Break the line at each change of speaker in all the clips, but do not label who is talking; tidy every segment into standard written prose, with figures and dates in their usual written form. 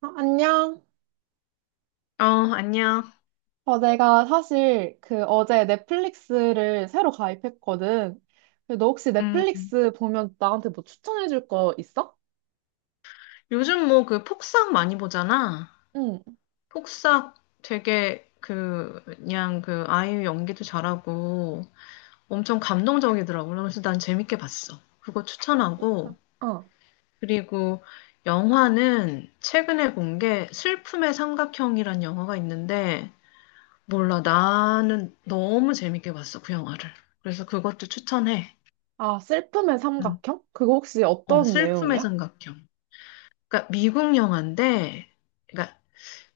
어, 안녕.
어, 안녕.
어, 내가 사실 그 어제 넷플릭스를 새로 가입했거든. 근데 너 혹시
음,
넷플릭스 보면 나한테 뭐 추천해줄 거 있어?
요즘 뭐 그 폭싹 많이 보잖아.
응.
폭싹 되게 그냥 그 아이유 연기도 잘하고 엄청 감동적이더라고. 그래서 난 재밌게 봤어. 그거 추천하고.
어.
그리고 영화는 최근에 본 게 슬픔의 삼각형이란 영화가 있는데 몰라. 나는 너무 재밌게 봤어, 그 영화를. 그래서 그것도 추천해.
아, 슬픔의
음.
삼각형? 그거 혹시 어떤
슬픔의
내용이야?
삼각형. 그러니까 미국 영화인데 그러니까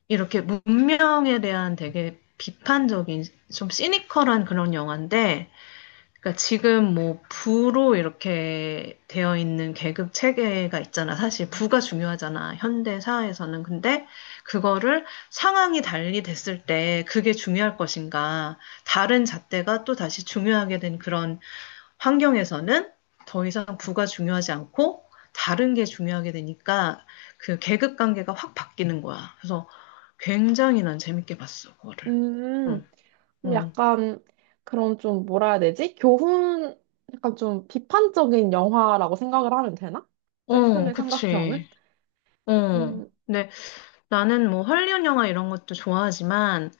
이렇게 문명에 대한 되게 비판적인, 좀 시니컬한 그런 영화인데, 그러니까 지금 뭐 부로 이렇게 되어 있는 계급 체계가 있잖아. 사실 부가 중요하잖아, 현대 사회에서는. 근데 그거를 상황이 달리 됐을 때 그게 중요할 것인가, 다른 잣대가 또 다시 중요하게 된 그런 환경에서는 더 이상 부가 중요하지 않고 다른 게 중요하게 되니까 그 계급 관계가 확 바뀌는 거야. 그래서 굉장히 난 재밌게 봤어, 그거를. 응,
음, 좀
응.
약간 그런 좀 뭐라 해야 되지? 교훈, 약간 좀 비판적인 영화라고 생각을 하면 되나?
어,
슬픔의 삼각형은?
그치. 어.
음,
근데 나는 뭐 헐리우드 영화 이런 것도 좋아하지만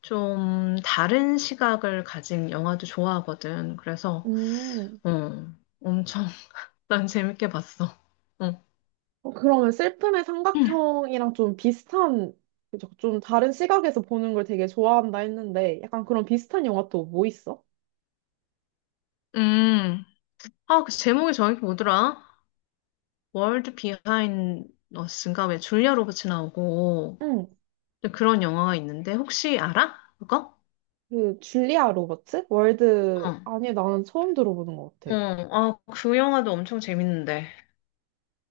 좀 다른 시각을 가진 영화도 좋아하거든. 그래서,
음.
어, 엄청 난 재밌게 봤어. 어.
어, 그러면 슬픔의 삼각형이랑 좀 비슷한, 그죠? 좀 다른 시각에서 보는 걸 되게 좋아한다 했는데, 약간 그런 비슷한 영화 또 뭐 있어?
음. 아, 그 제목이 정확히 뭐더라? 월드 비하인드 어스인가 왜 줄리아 로버츠 나오고
응,
그런 영화가 있는데 혹시 알아, 그거?
그, 줄리아 로버츠? 월드,
어.
아니, 나는 처음 들어보는 것
어,
같아.
아, 그 영화도 엄청 재밌는데.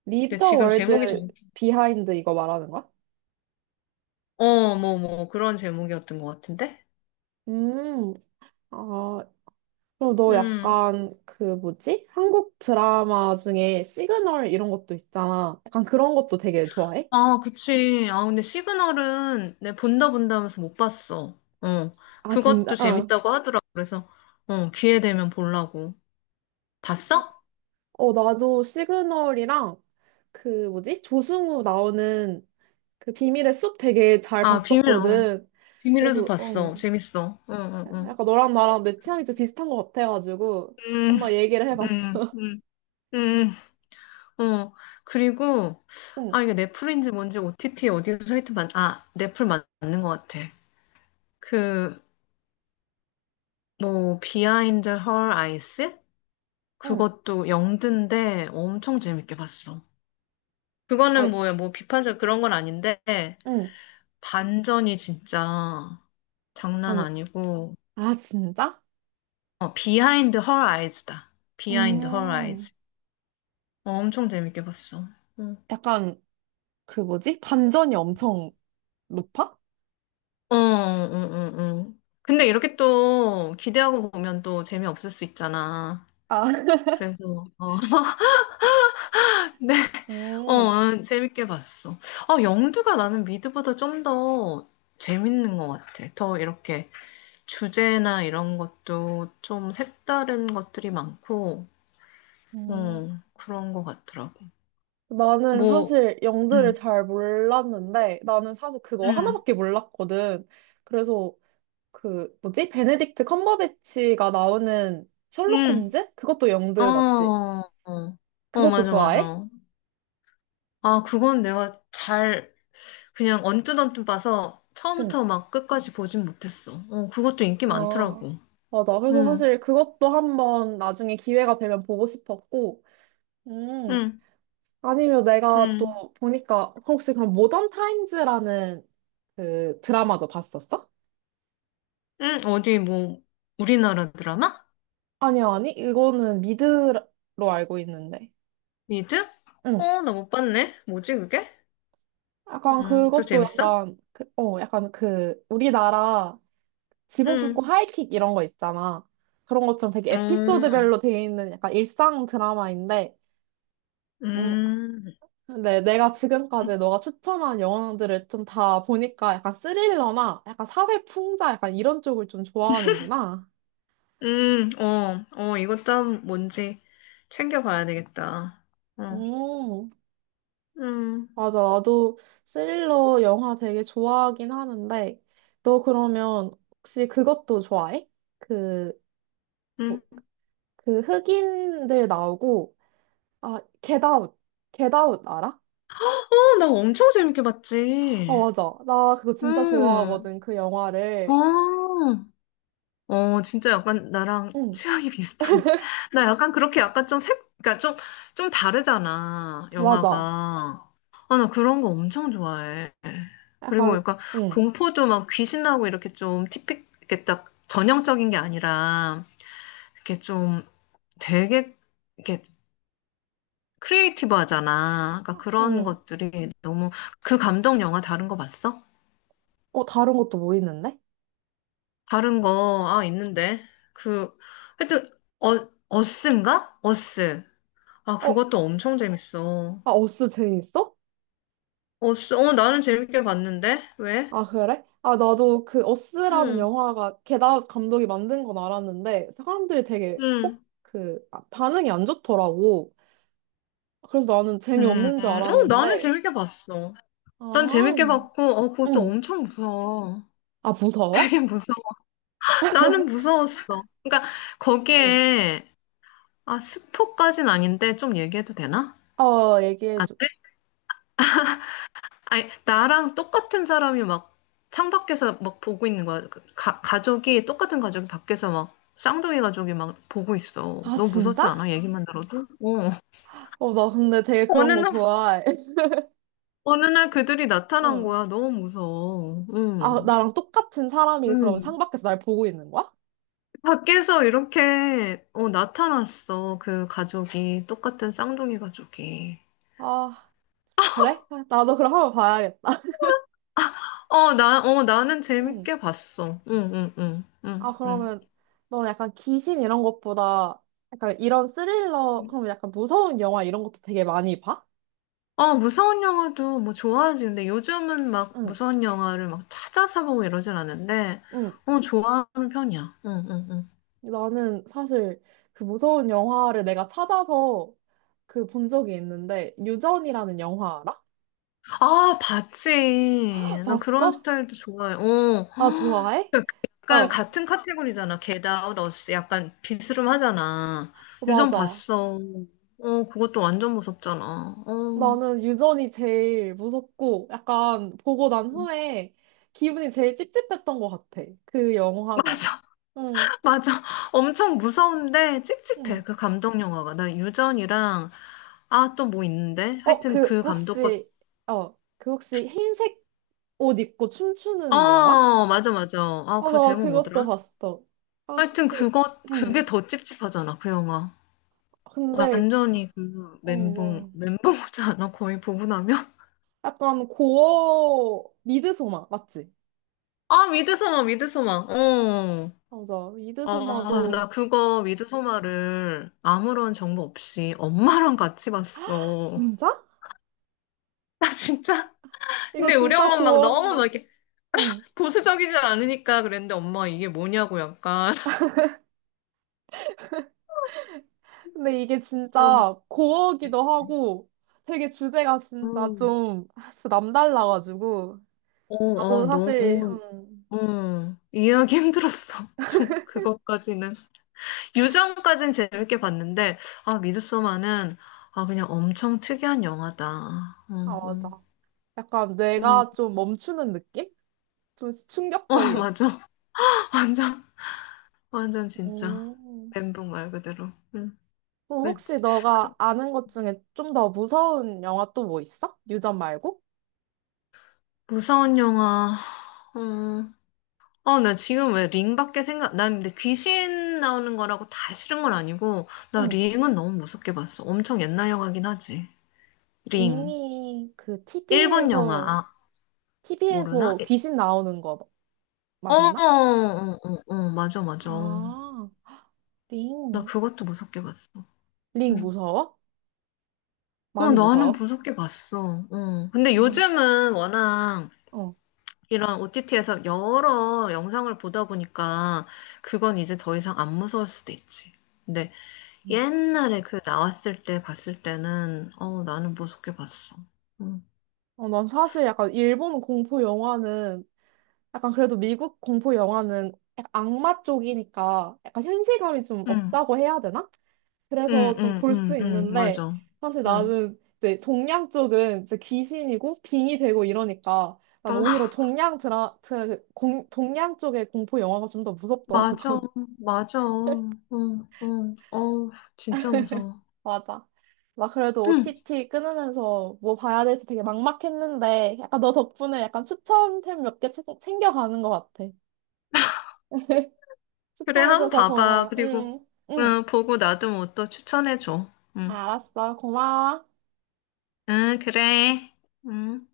Leave
근데
the
지금
World
제목이.
Behind 이거 말하는 거야?
뭐, 그런 제목이었던 것 같은데?
음, 아, 그럼 너
음.
약간 그 뭐지? 한국 드라마 중에 시그널 이런 것도 있잖아. 약간 그런 것도 되게 좋아해?
아, 그치. 아, 근데 시그널은 내 본다 본다 하면서 못 봤어. 어.
아, 진짜?
그것도
어.
재밌다고 하더라고. 그래서, 기회 되면 보려고. 봤어?
어, 나도 시그널이랑 그 뭐지? 조승우 나오는 그 비밀의 숲 되게 잘
아, 비밀, 어.
봤었거든.
비밀에서
그래서 응.
봤어. 재밌어. 응, 응, 응.
약간 너랑 나랑 내 취향이 좀 비슷한 것 같아가지고
음,
한번 얘기를
음,
해봤어.
음. 음, 어. 그리고,
응,
아, 이게 넷플인지 뭔지 OTT 어디서 하여튼, 아, 넷플 맞는 것 같아. 그, 뭐, 비하인드 헐 아이스?
응,
그것도 영드인데 엄청 재밌게 봤어.
아,
그거는 뭐야, 뭐 비판적 그런 건 아닌데,
응,
반전이 진짜 장난
반,
아니고,
아 진짜?
비하인드 헐 아이즈다. 비하인드 헐
음,
아이즈. 엄청 재밌게 봤어. 응.
약간 그 뭐지? 반전이 엄청 높아?
어, 응, 응, 응. 근데 이렇게 또 기대하고 보면 또 재미없을 수 있잖아.
아,
그래서, 네,
음,
재밌게 봤어. 아, 영드가 나는 미드보다 좀 더 재밌는 것 같아. 더 이렇게 주제나 이런 것도 좀 색다른 것들이 많고,
음.
그런 것 같더라고.
나는
뭐,
사실 영드를
응,
잘 몰랐는데 나는 사실 그거
응,
하나밖에 몰랐거든. 그래서 그 뭐지? 베네딕트 컴버배치가 나오는 셜록
응,
홈즈? 그것도 영드
어,
맞지?
어, 어,
그것도
맞아,
좋아해?
맞아. 아, 그건 내가 잘, 그냥 언뜻언뜻 봐서
응.
처음부터 막 끝까지 보진 못했어. 어, 그것도 인기
아,
많더라고.
맞아. 그래서
응,
사실 그것도 한번 나중에 기회가 되면 보고 싶었고, 음,
응,
아니면 내가 또
응,
보니까 혹시 그럼 모던 타임즈라는 그 드라마도 봤었어?
응, 어디 뭐, 우리나라 드라마?
아니, 아니. 이거는 미드로 알고 있는데.
미드?
응.
어, 나 못 봤네. 뭐지, 그게?
약간
또
그것도
재밌어?
약간, 그, 어, 약간 그 우리나라 지붕
응,
뚫고 하이킥 이런 거 있잖아. 그런 것처럼 되게
어,
에피소드별로 돼 있는 약간 일상 드라마인데, 음,
음,
근데 내가 지금까지 너가 추천한 영화들을 좀 다 보니까 약간 스릴러나 약간 사회 풍자 약간 이런 쪽을 좀 좋아하는구나.
어, 어, 이것도 뭔지 챙겨봐야 되겠다. 어,
음,
음,
맞아. 나도 스릴러 영화 되게 좋아하긴 하는데, 너 그러면 혹시 그것도 좋아해? 그, 뭐,
음.
그 흑인들 나오고, 아, 겟아웃. 겟아웃 알아?
어, 나 엄청 재밌게
아,
봤지.
맞아. 나 그거 진짜
응,
좋아하거든, 그
아.
영화를.
어, 진짜 약간 나랑
응,
취향이 비슷하네. 나 약간 그렇게 약간 좀 색, 그러니까 좀, 좀 다르잖아, 영화가.
맞아.
아, 나 그런 거 엄청 좋아해. 그리고
약간,
약간
응,
공포도 막 귀신 나오고 이렇게 좀 티픽, 이렇게 딱 전형적인 게 아니라, 이렇게 좀 되게, 이렇게 크리에이티브 하잖아. 그러니까 그런
응.
것들이 너무, 그 감독 영화 다른 거 봤어?
어, 다른 것도 뭐 있는데?
다른 거, 아, 있는데. 그, 하여튼, 어, 어스인가? 어스. 아,
어,
그것도 엄청 재밌어.
아, 어스 재밌어?
어, 어, 나는 재밌게 봤는데? 왜?
아, 그래? 아, 나도 그 어스라는
응,
영화가 게다 감독이 만든 건 알았는데, 사람들이 되게
응,
꼭 그, 아, 반응이 안 좋더라고. 그래서 나는
음,
재미없는 줄
어, 나는
알았는데,
재밌게 봤어. 난 재밌게
아,
봤고, 그것도
응.
엄청 무서워.
아, 무서워?
되게 무서워. 나는 무서웠어. 그러니까,
응.
거기에, 아, 스포까진 아닌데, 좀 얘기해도 되나?
어,
안
얘기해줘.
돼? 아니, 나랑 똑같은 사람이 막, 창밖에서 막 보고 있는 거야. 그 가족이, 똑같은 가족이 밖에서 막, 쌍둥이 가족이 막 보고 있어.
아,
너무
진짜?
무섭지 않아? 얘기만 들어도? 어.
어, 나 근데 되게
어느
그런 거
날,
좋아해.
어느 날 그들이 나타난
어.
거야. 너무 무서워.
아,
응.
나랑 똑같은 사람이 그럼
응.
창밖에서 날 보고 있는 거야?
밖에서 이렇게 나타났어. 그 가족이. 똑같은 쌍둥이 가족이.
아, 그래? 아, 나도 그럼 한번 봐야겠다.
나는
응.
재밌게 봤어. 응, 응, 응,
아,
응, 응.
그러면 너는 약간 귀신 이런 것보다 약간 이런 스릴러,
응.
그러면 약간 무서운 영화 이런 것도 되게 많이 봐?
어, 무서운 영화도 뭐 좋아하지. 근데 요즘은 막
응,
무서운 영화를 막 찾아서 보고 이러진 않는데,
응.
어, 좋아하는 편이야. 응, 응, 응.
나는 사실 그 무서운 영화를 내가 찾아서 그 본 적이 있는데, 유전이라는 영화 알아?
아, 봤지. 난 그런
봤어?
스타일도 좋아해. 어.
아, 좋아해? 어,
약간
어,
같은 카테고리잖아. Get Out, Us. 약간 비스름 하잖아. 유전
맞아.
봤어. 어, 그것도 완전 무섭잖아. 어.
나는 유전이 제일 무섭고 약간 보고 난 후에 기분이 제일 찝찝했던 것 같아. 그 영화가.
맞아,
응,
맞아. 엄청 무서운데
응.
찝찝해. 그 감독 영화가. 나 유전이랑, 아, 또 뭐 있는데?
어,
하여튼
그
그 감독 것,
혹시 어, 그 혹시 흰색 옷 입고 춤추는 영화?
어, 맞아, 맞아. 아,
어,
그
나
제목
그것도
뭐더라?
봤어. 아,
하여튼
그,
그거, 그게
응.
더 찝찝하잖아. 그 영화.
근데
완전히 그
어,
멘붕
와.
멘붕 오지 않아? 거의 보분 나면?
약간 고어 미드소마 맞지?
아 미드소마 미드소마 어.
맞아.
아,
미드소마도
나 그거 미드소마를 아무런 정보 없이 엄마랑 같이 봤어.
진짜?
나 진짜.
이거
근데 우리
진짜
엄마 막 너무 막
고어인데.
이렇게
응.
보수적이지 않으니까 그랬는데 엄마 이게 뭐냐고 약간
근데 이게
좀.
진짜 고어기도 하고 되게 주제가 진짜
음.
좀 아, 진짜 남달라가지고
어,
나도 사실
너무, 어, 어. 이해하기 힘들었어. 좀 그것까지는. 유정까진 재밌게 봤는데, 아, 미드소마는, 아, 그냥 엄청 특이한 영화다.
아
어, 어,
맞아 약간
음,
뇌가 좀 멈추는 느낌? 좀
어, 어,
충격적이었어.
맞아. 완전, 완전 진짜.
음.
멘붕 말 그대로. 응,
그럼 혹시
그랬지.
너가 아는 것 중에 좀 더 무서운 영화 또 뭐 있어? 유전 말고?
무서운 영화. 어, 어, 나 지금 왜 링밖에 생각, 난 근데 귀신 나오는 거라고 다 싫은 건 아니고, 나
응.
링은 너무 무섭게 봤어. 엄청 옛날 영화긴 하지. 링.
링이 그
일본 영화,
TV에서
아, 모르나?
귀신 나오는 거
어, 어,
맞나?
어, 어, 어, 맞아, 맞아.
아,
나
링.
그것도 무섭게 봤어.
링
응.
무서워?
어,
많이
나는
무서워?
무섭게 봤어. 어. 근데
어,
요즘은 워낙
어.
이런 OTT에서 여러 영상을 보다 보니까 그건 이제 더 이상 안 무서울 수도 있지. 근데
음.
옛날에 그 나왔을 때 봤을 때는 나는 무섭게 봤어. 응,
어, 난 사실 약간 일본 공포 영화는 약간 그래도 미국 공포 영화는 약간 악마 쪽이니까 약간 현실감이 좀
응,
없다고 해야 되나?
응,
그래서 좀
응,
볼
응,
수
응,
있는데
맞아.
사실
응.
나는 이제 동양 쪽은 이제 귀신이고 빙이 되고 이러니까 난
어,
오히려 동양 드라, 드, 공, 동양 쪽의 공포 영화가 좀 더
맞아,
무섭더라고.
맞아. 응, 응, 어, 진짜 무서워.
맞아. 막 그래도
응.
OTT 끊으면서 뭐 봐야 될지 되게 막막했는데 약간 너 덕분에 약간 추천템 몇 개 챙겨가는 것 같아.
그래, 한번
추천해줘서
봐봐.
고마워.
그리고,
응, 응.
응, 보고 나도 뭐 또 추천해줘. 응,
알았어. 고마워.
응, 그래. 응.